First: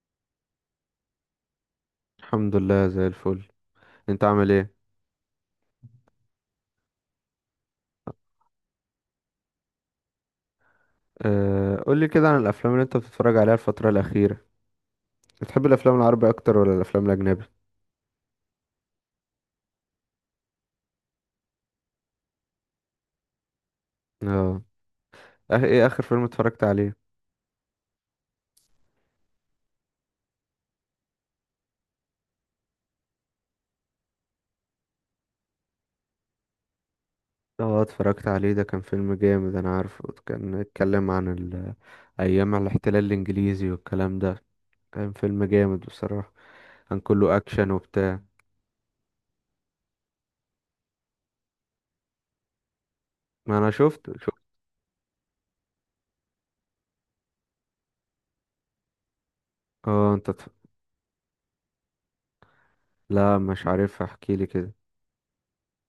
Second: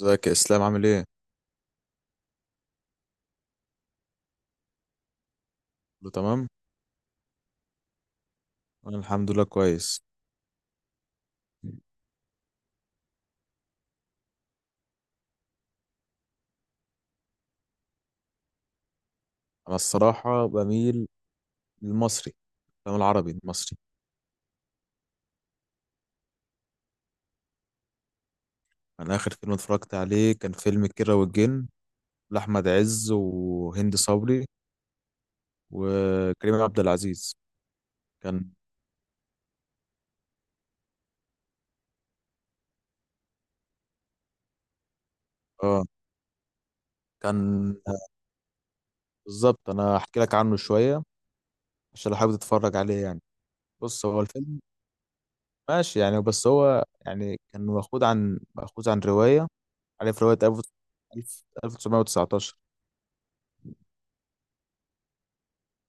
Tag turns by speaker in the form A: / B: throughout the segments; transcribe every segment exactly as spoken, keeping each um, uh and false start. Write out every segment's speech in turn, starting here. A: ازيك يا اسلام؟ عامل ايه؟
B: الحمد لله زي الفل. انت عامل ايه؟
A: كله تمام. انا الحمد لله كويس.
B: أه، قولي كده عن الافلام اللي انت بتتفرج عليها الفتره الاخيره. بتحب الافلام العربي اكتر ولا الافلام الاجنبي؟
A: انا الصراحه بميل للمصري، الافلام العربي المصري.
B: اه. اه، ايه اخر فيلم اتفرجت عليه؟
A: انا اخر فيلم اتفرجت عليه كان فيلم كيرة والجن، لاحمد عز وهند صبري وكريم عبد العزيز.
B: اه، اتفرجت
A: كان
B: عليه، ده كان فيلم جامد، انا عارفه كان اتكلم عن ال- ايام الاحتلال الانجليزي والكلام ده. كان فيلم جامد
A: اه
B: بصراحه. كان كله اكشن
A: كان
B: وبتاع.
A: بالظبط. انا هحكي لك عنه شويه عشان لو حابب تتفرج عليه يعني.
B: ما انا
A: بص،
B: شفت
A: هو
B: شفت
A: الفيلم ماشي يعني، بس هو يعني كان مأخوذ عن مأخوذ عن روايه.
B: اه،
A: عارف
B: انت
A: روايه
B: اتف...
A: تسعتاشر تسعتاشر؟
B: لا، مش عارف، احكي لي كده.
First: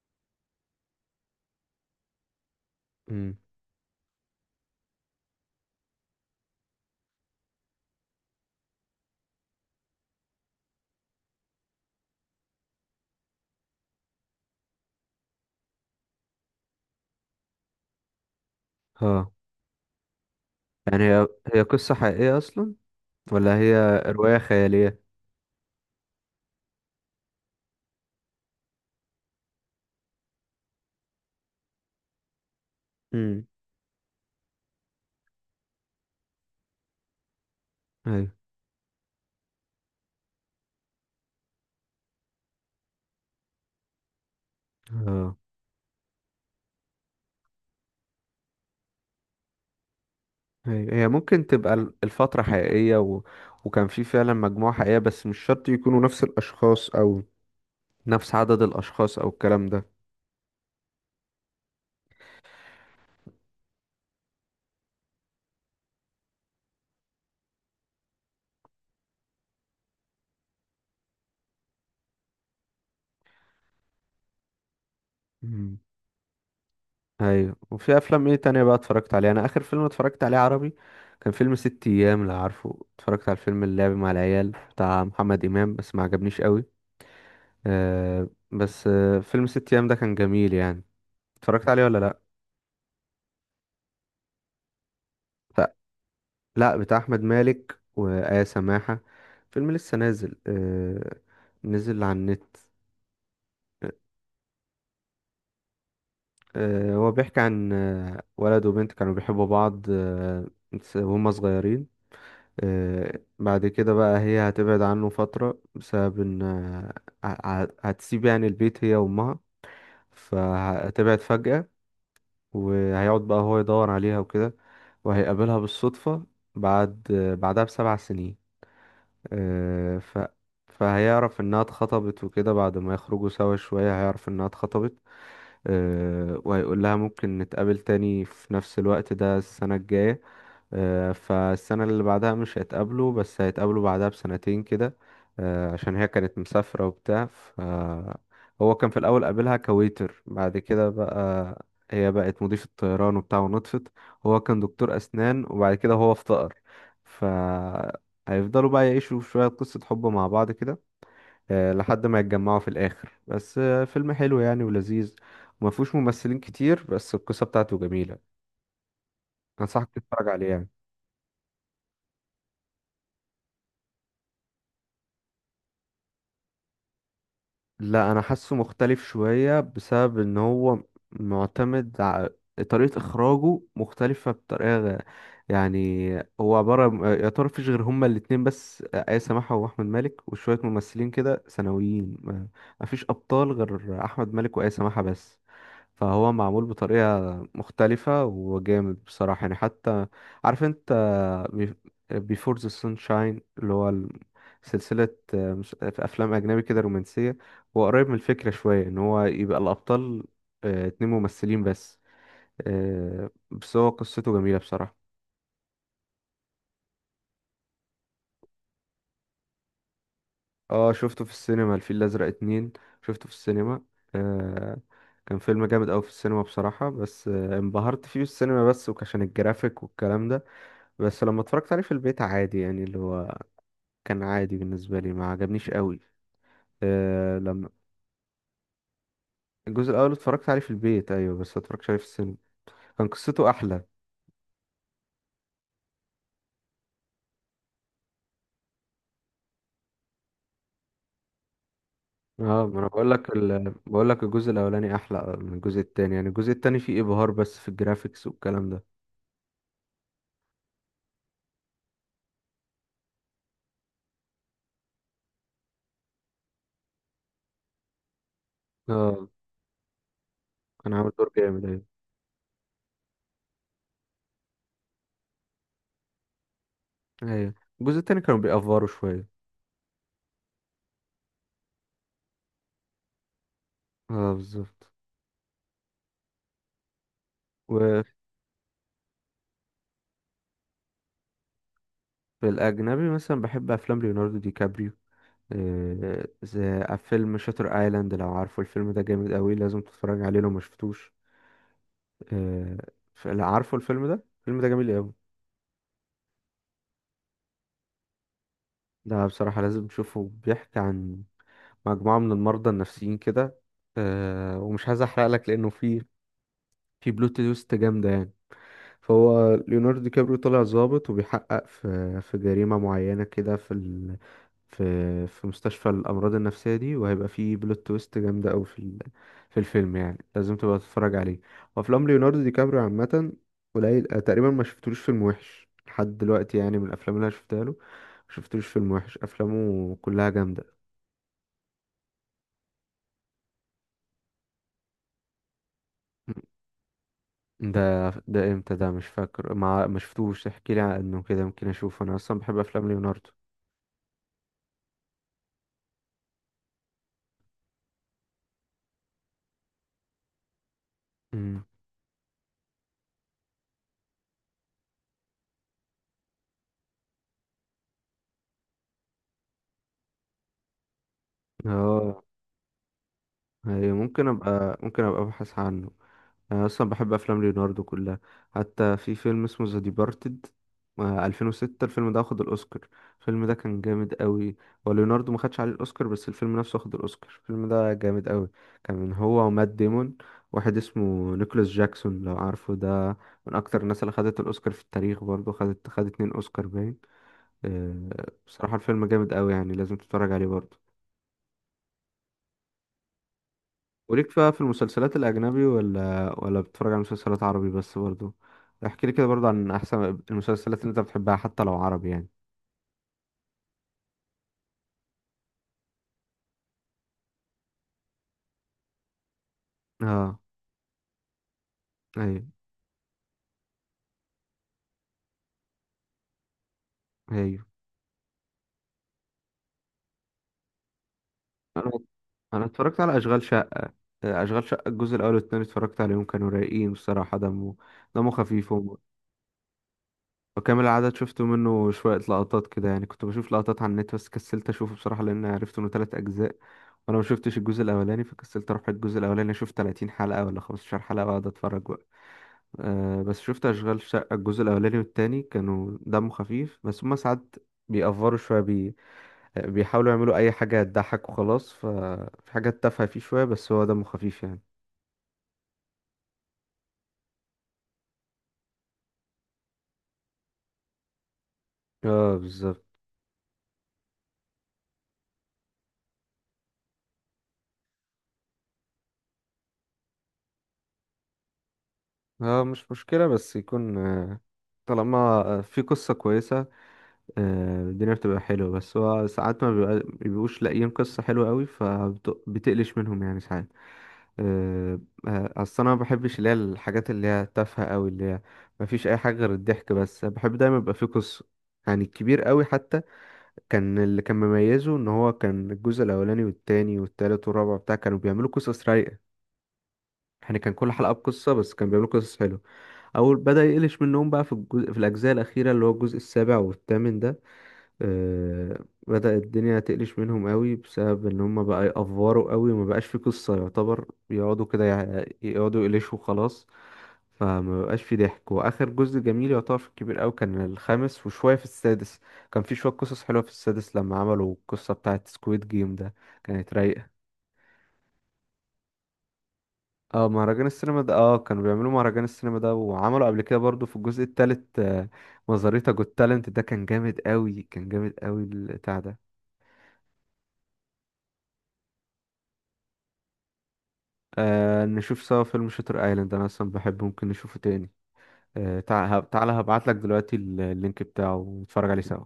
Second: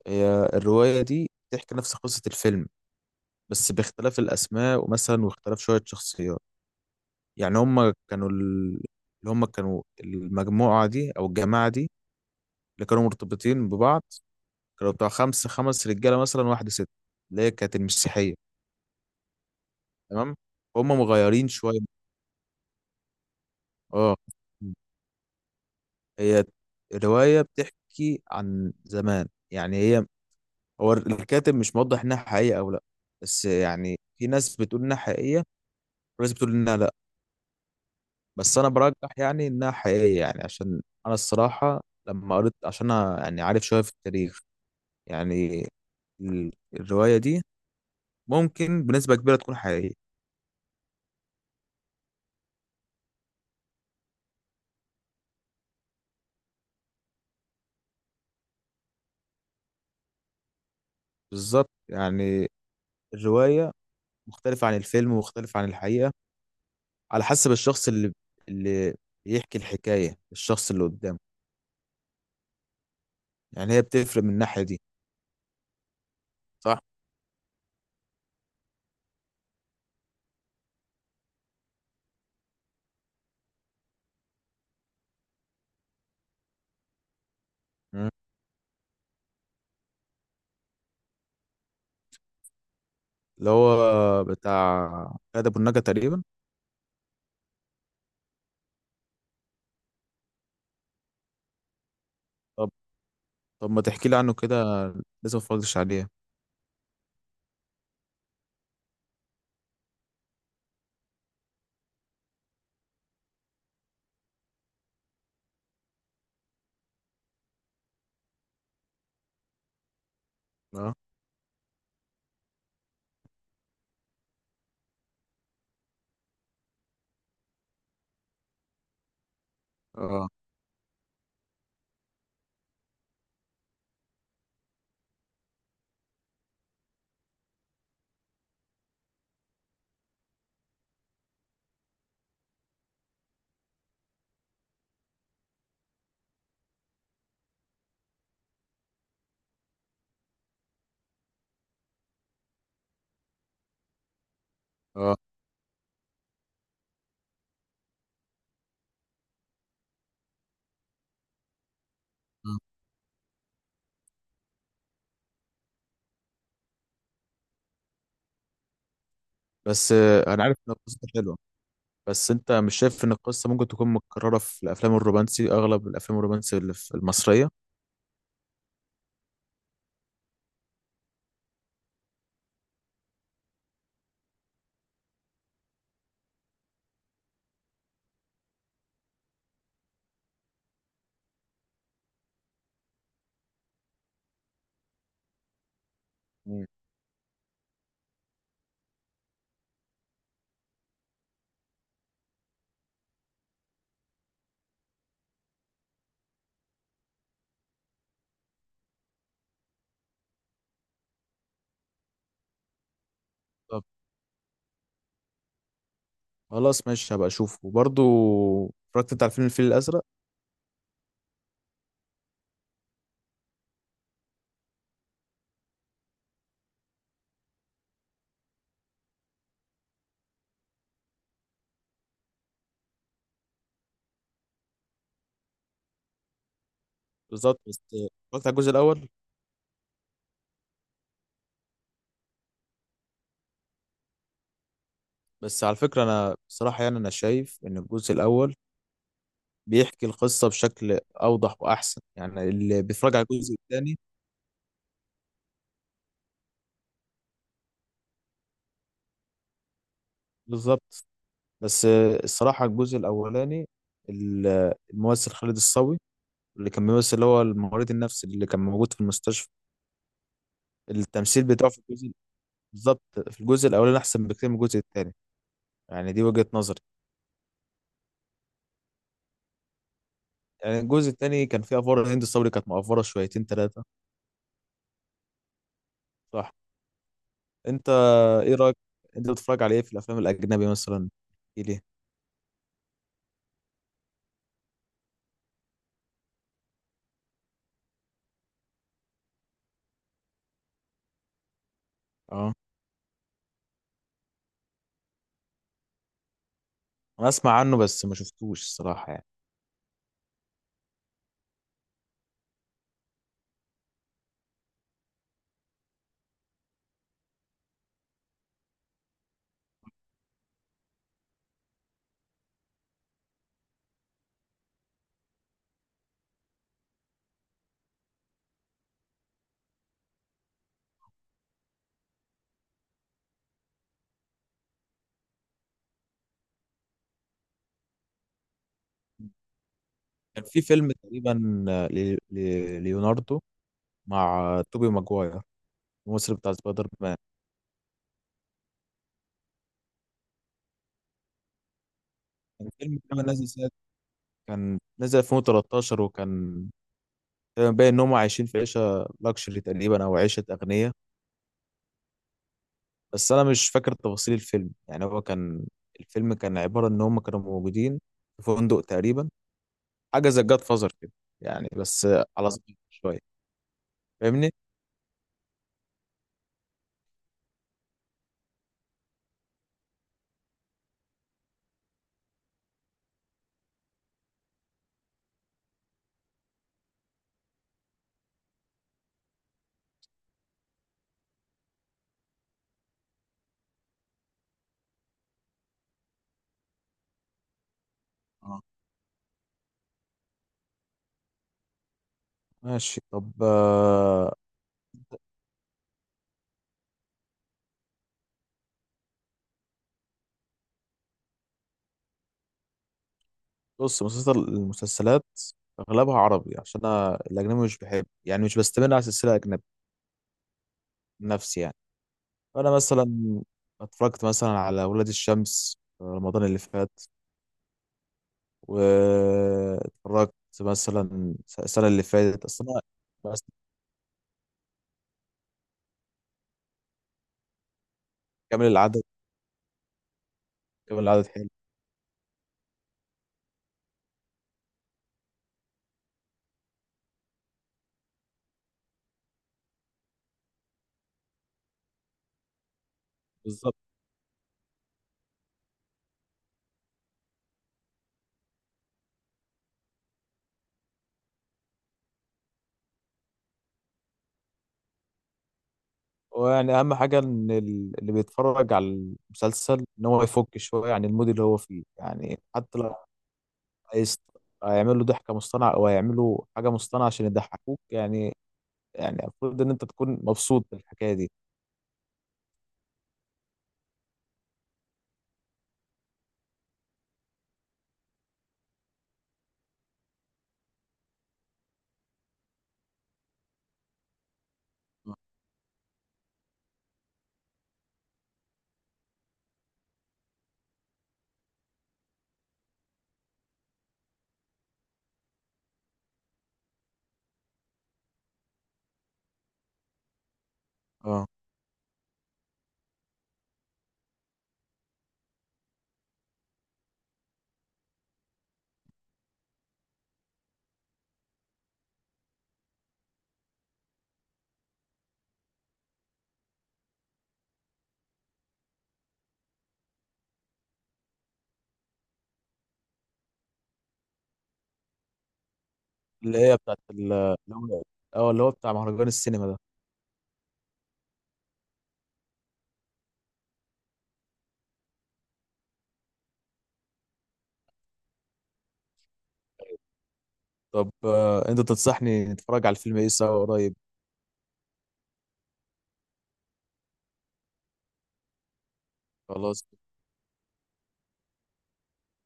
A: هي الرواية دي بتحكي نفس قصة الفيلم،
B: امم.
A: بس باختلاف الأسماء ومثلا واختلاف شوية شخصيات. يعني هما كانوا ال- اللي هما كانوا المجموعة دي أو الجماعة دي، اللي كانوا مرتبطين ببعض، كانوا بتوع خمسة خمس رجالة مثلا واحدة ست، اللي هي كانت المسيحية.
B: اه،
A: تمام، هما
B: يعني هي
A: مغيرين
B: هي
A: شوية.
B: قصه حقيقيه اصلا، ولا هي
A: اه،
B: روايه خياليه؟
A: هي الرواية بتحكي عن زمان. يعني هي هو الكاتب مش موضح إنها حقيقية أو لأ، بس
B: امم.
A: يعني في ناس بتقول إنها حقيقية وناس بتقول إنها لأ.
B: ايوه.
A: بس انا برجح يعني انها حقيقيه، يعني عشان انا الصراحه لما قريت، عشان انا يعني عارف شويه في التاريخ،
B: اه،
A: يعني ال- الروايه دي ممكن بنسبه كبيره تكون حقيقيه.
B: ايوه، هي ممكن تبقى ال- الفترة حقيقية و... وكان في فعلا مجموعة حقيقية، بس مش شرط يكونوا نفس الأشخاص أو نفس عدد الأشخاص أو الكلام ده.
A: بالظبط يعني الروايه مختلفه عن الفيلم ومختلفه عن الحقيقه، على حسب الشخص اللي اللي بيحكي الحكايه الشخص اللي قدامه. يعني هي بتفرق من الناحيه دي.
B: مم.
A: صح.
B: ايوه. وفي أفلام ايه تانية بقى اتفرجت عليها؟ أنا آخر فيلم اتفرجت عليه عربي كان فيلم ست أيام. لو عارفه، اتفرجت على الفيلم اللعب مع العيال بتاع محمد إمام، بس ما عجبنيش قوي.
A: مم.
B: آه، بس آه فيلم ست أيام ده كان جميل يعني. اتفرجت عليه ولا لأ؟
A: اللي هو بتاع كاد ابو النجا تقريبا.
B: لا، بتاع احمد مالك وآية سماحة. فيلم لسه نازل آه نزل على النت.
A: طب طب ما تحكي لي عنه كده، لازم ما اتفرجتش عليه.
B: آه هو بيحكي عن آه ولد وبنت كانوا بيحبوا بعض آه وهم صغيرين. آه بعد كده بقى هي هتبعد عنه فترة، بسبب ان آه ه- هتسيب يعني البيت، هي وامها.
A: اه،
B: فهتبعد فجأة. وهيقعد بقى هو يدور عليها وكده. وهيقابلها بالصدفة بعد، آه بعدها بسبع سنين. آه، ف
A: اه،
B: فهيعرف انها اتخطبت وكده. بعد ما يخرجوا سوا شوية، هيعرف انها اتخطبت. آه، وهيقول لها ممكن نتقابل تاني في نفس الوقت ده السنة الجاية. آه، فالسنة اللي بعدها مش هيتقابلوا، بس هيتقابلوا بعدها بسنتين كده. آه، عشان هي كانت مسافرة وبتاع. ف هو كان في الأول قابلها كويتر. بعد كده بقى هي بقت مضيفة طيران وبتاع ونطفت. هو كان دكتور
A: اه،
B: أسنان وبعد كده هو افتقر. ف هيفضلوا بقى يعيشوا شوية قصة حب مع بعض كده، آه، لحد ما
A: آه.
B: يتجمعوا في الآخر. بس آه، فيلم حلو يعني ولذيذ. وما فيهوش ممثلين كتير، بس القصة بتاعته جميلة، أنصحك
A: بس
B: تتفرج
A: آه، انا
B: عليه
A: عارف
B: يعني.
A: ان القصه حلوه، بس انت مش شايف ان القصه ممكن تكون متكرره في الافلام الرومانسي، اغلب الافلام الرومانسي اللي في المصريه؟
B: لا، انا حاسه مختلف شوية بسبب ان هو معتمد ع- طريقة اخراجه مختلفة بطريقة غ- يعني، هو عبارة م- يا ترى مفيش غير هما الاتنين بس، آية سماحة واحمد مالك، وشوية ممثلين كده ثانويين ما- مفيش ابطال غير احمد مالك وآية سماحة بس. فهو معمول
A: مم.
B: بطريقة مختلفة وجامد بصراحة يعني. حتى، عارف انت بيفور ذا سانشاين، اللي هو ال- سلسلة، آه، مس- في أفلام أجنبي كده رومانسية؟ هو قريب من الفكرة شوية، إن هو يبقى الأبطال آه، اتنين ممثلين بس. آه، بس
A: طب
B: هو قصته جميلة بصراحة.
A: خلاص ماشي، هبقى اشوفه. وبرضه اتفرجت انت على فيلم الفيل الازرق؟
B: اه، شفته في السينما، الفيل الأزرق اتنين. شفته في السينما. آه، كان فيلم جامد أوي في السينما بصراحة، بس آه، انبهرت فيه في السينما بس وعشان الجرافيك والكلام ده. بس لما اتفرجت عليه في البيت عادي، يعني اللي هو كان عادي بالنسبة لي، ما عجبنيش أوي.
A: بالظبط، بس اتفرجت على الجزء الاول.
B: الجزء الاول اتفرجت عليه في البيت، ايوه، بس ما اتفرجتش عليه في السينما. كان قصته احلى.
A: بس على فكره انا بصراحه، يعني انا شايف ان الجزء الاول بيحكي القصه بشكل اوضح واحسن، يعني
B: اه، ما
A: اللي
B: انا بقول
A: بيتفرج على
B: لك
A: الجزء
B: ال...
A: الثاني.
B: بقول لك الجزء الاولاني احلى من الجزء التاني، يعني الجزء التاني فيه ابهار بس في الجرافيكس والكلام ده.
A: بالظبط. بس الصراحه الجزء الاولاني، ال- الممثل خالد الصاوي، اللي كان بيمثل اللي هو الممرض النفسي اللي كان موجود في
B: اه،
A: المستشفى،
B: كان عامل دور
A: التمثيل
B: جامد،
A: بتاعه في
B: ايوه.
A: الجزء، بالظبط، في الجزء الاولاني احسن بكتير من الجزء الثاني. يعني دي وجهة نظري.
B: ايوه، الجزء التاني كانوا بيأفوروا شويه.
A: يعني الجزء الثاني كان فيه افوار، هند صبري كانت مقفره شويتين ثلاثه.
B: اه، بالظبط.
A: صح. انت
B: وفي
A: ايه رايك، انت بتتفرج على ايه في الافلام الاجنبي مثلا؟ ايه ليه؟
B: الاجنبي مثلا بحب افلام ليوناردو دي كابريو. آه، زي فيلم شاتر ايلاند. لو عارفه، الفيلم ده جامد قوي، لازم تتفرج عليه لو ما شفتوش.
A: اه،
B: آه، ف- لا، عارفه الفيلم ده الفيلم ده جميل قوي.
A: انا اسمع عنه بس ما شفتوش الصراحه
B: ده
A: يعني.
B: بصراحة لازم تشوفه. بيحكي عن مجموعة من المرضى النفسيين كده. أه ومش عايز احرق لك، لانه في في بلوت تويست جامدة يعني. فهو ليوناردو دي كابريو طالع ضابط، وبيحقق في في جريمة معينة كده في ال... في في مستشفى الأمراض النفسية دي. وهيبقى في بلوت تويست جامدة أوي في ال... في الفيلم، يعني لازم تبقى تتفرج عليه. وأفلام ليوناردو دي كابريو عامة قليل آه، تقريبا ما شفتلوش فيلم وحش لحد دلوقتي، يعني من الأفلام اللي أنا شفتها له. ما شفتلوش فيلم وحش، أفلامه كلها
A: كان في
B: جامدة.
A: فيلم تقريبا، ل- ل- ليوناردو مع توبي ماجواير، الممثل بتاع سبايدر مان.
B: ده ده امتى؟ ده مش فاكر، ما ما شفتوش، احكي لي عنه كده يمكن اشوفه. انا اصلا بحب
A: كان
B: افلام
A: فيلم كان
B: ليوناردو.
A: نازل سنة كان نزل ألفين وتلتاشر، وكان آه، باين ان هم عايشين في عيشه لاكشري تقريبا، او عيشه اغنياء.
B: امم.
A: بس انا مش فاكر تفاصيل الفيلم. يعني هو كان الفيلم كان عباره ان هم كانوا موجودين في فندق تقريبا، حاجه زي جاد فازر كده، يعني بس
B: اه.
A: على صغير شويه.
B: أيوة، ممكن
A: فاهمني؟
B: ابقى ممكن ابقى ابحث عنه. انا اصلا بحب افلام ليوناردو كلها. حتى في فيلم اسمه ذا ديبارتد ألفين وستة، الفيلم ده واخد الاوسكار. الفيلم ده كان جامد قوي. هو ليوناردو ما خدش عليه الاوسكار، بس الفيلم نفسه واخد الاوسكار. الفيلم ده جامد قوي. كان هو ومات ديمون، واحد اسمه نيكولاس جاكسون لو عارفه ده، من اكتر الناس اللي خدت الاوسكار في التاريخ. برضه خدت خد اتنين اوسكار باين. آه،
A: اه
B: بصراحة الفيلم جامد قوي يعني، لازم تتفرج عليه برضه.
A: ماشي. طب آه،
B: وليك بقى في المسلسلات الأجنبي، ولا ولا بتتفرج على مسلسلات عربي بس برضو؟ احكي لي كده برضو عن أحسن المسلسلات اللي أنت بتحبها، حتى لو عربي يعني.
A: بص، مسلسل المسلسلات اغلبها عربي، عشان انا الاجنبي مش بحب، يعني مش بستمر على سلسله اجنبي
B: اه.
A: نفسي يعني.
B: أيوه.
A: فانا مثلا اتفرجت مثلا على ولاد الشمس في رمضان اللي فات،
B: أيوه،
A: واتفرجت مثلا السنة
B: أنا
A: اللي فاتت
B: أنا
A: أصل أنا،
B: اتفرجت على أشغال
A: بس
B: شقة. آه، أشغال شقة الجزء الأول والتاني اتفرجت عليهم، كانوا رايقين بصراحة، دمه دمه
A: كامل
B: خفيف وم-
A: العدد.
B: وكامل
A: كامل
B: العدد
A: العدد
B: شفت
A: حلو.
B: منه شوية لقطات كده، يعني كنت بشوف لقطات على النت، بس كسلت أشوفه بصراحة لأن عرفت إنه تلات أجزاء. وأنا ما شفتش الجزء الأولاني، فكسلت أروح الجزء الأولاني أشوف تلاتين حلقة ولا خمسة عشر حلقة وأقعد أتفرج. آه بس شفت
A: بالظبط.
B: أشغال شقة الجزء الأولاني والتاني، كانوا دمه خفيف، بس هما ساعات بيأفروا شوية بي... بيحاولوا يعملوا أي حاجة تضحك وخلاص. ففي حاجات تافهة فيه شوية، بس هو دمه خفيف يعني.
A: ويعني أهم حاجة إن ال- اللي بيتفرج على المسلسل إن هو يفك شوية عن المود اللي هو فيه،
B: اه،
A: يعني حتى
B: بالظبط.
A: لو عايز هيعمل له ضحكة مصطنعة أو هيعمل له حاجة مصطنعة عشان يضحكوك يعني. يعني المفروض إن أنت تكون مبسوط بالحكاية دي.
B: اه، مش مشكلة بس يكون آه، طالما آه، في قصة كويسة. آه، الدنيا بتبقى حلوة، بس هو ساعات ما بيبقى- بيبقوش لاقيين قصة حلوة قوي، فبتقلش منهم يعني ساعات. آه، آه، اصل انا ما بحبش اللي هي الحاجات اللي هي تافهه قوي، اللي هي ما فيش اي حاجه غير الضحك بس. بحب دايما يبقى فيه قصه، يعني الكبير قوي حتى، كان اللي كان مميزه ان هو كان الجزء الاولاني والتاني والتالت والرابع بتاع كانوا بيعملوا قصص رايقه. يعني كان كل حلقه
A: اه،
B: بقصه، بس كانوا بيعملوا قصص حلوه. اول بدأ يقلش منهم بقى في الجزء في الاجزاء الاخيره، اللي هو الجزء السابع والثامن ده. آه، بدأ الدنيا تقلش منهم قوي، بسبب ان هم بقى يأفوروا قوي وما بقاش في قصة، يعتبر يقعدوا كده يع- يقعدوا يقلشوا خلاص. فما بقاش في ضحك. واخر جزء جميل يعتبر في الكبير قوي كان الخامس، وشوية في السادس. كان في شوية قصص حلوة في السادس لما عملوا القصة بتاعة سكويد جيم ده.
A: اللي هي
B: كانت
A: بتاعت
B: رايقة.
A: ال- اللي هو، اه، اللي هو بتاع مهرجان السينما ده.
B: اه، مهرجان السينما ده. اه، كانوا بيعملوا مهرجان السينما ده، وعملوا قبل كده برضو في الجزء التالت آه، مزاريتا جوت تالنت ده كان جامد قوي، كان جامد قوي البتاع ده.
A: طب آه، انت تنصحني نتفرج على الفيلم ايه سوا قريب؟
B: آه نشوف سوا فيلم شاتر ايلاند. انا اصلا بحبه، ممكن نشوفه تاني. آه تع- هب- تعالى،
A: خلاص،
B: هبعت لك دلوقتي ال- اللينك بتاعه ونتفرج عليه سوا.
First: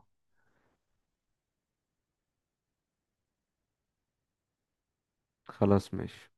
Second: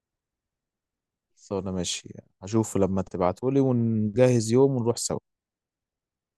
A: خلاص انا ماشي. هشوفه لما تبعتولي ونجهز يوم ونروح سوا.
B: خلاص، ماشي.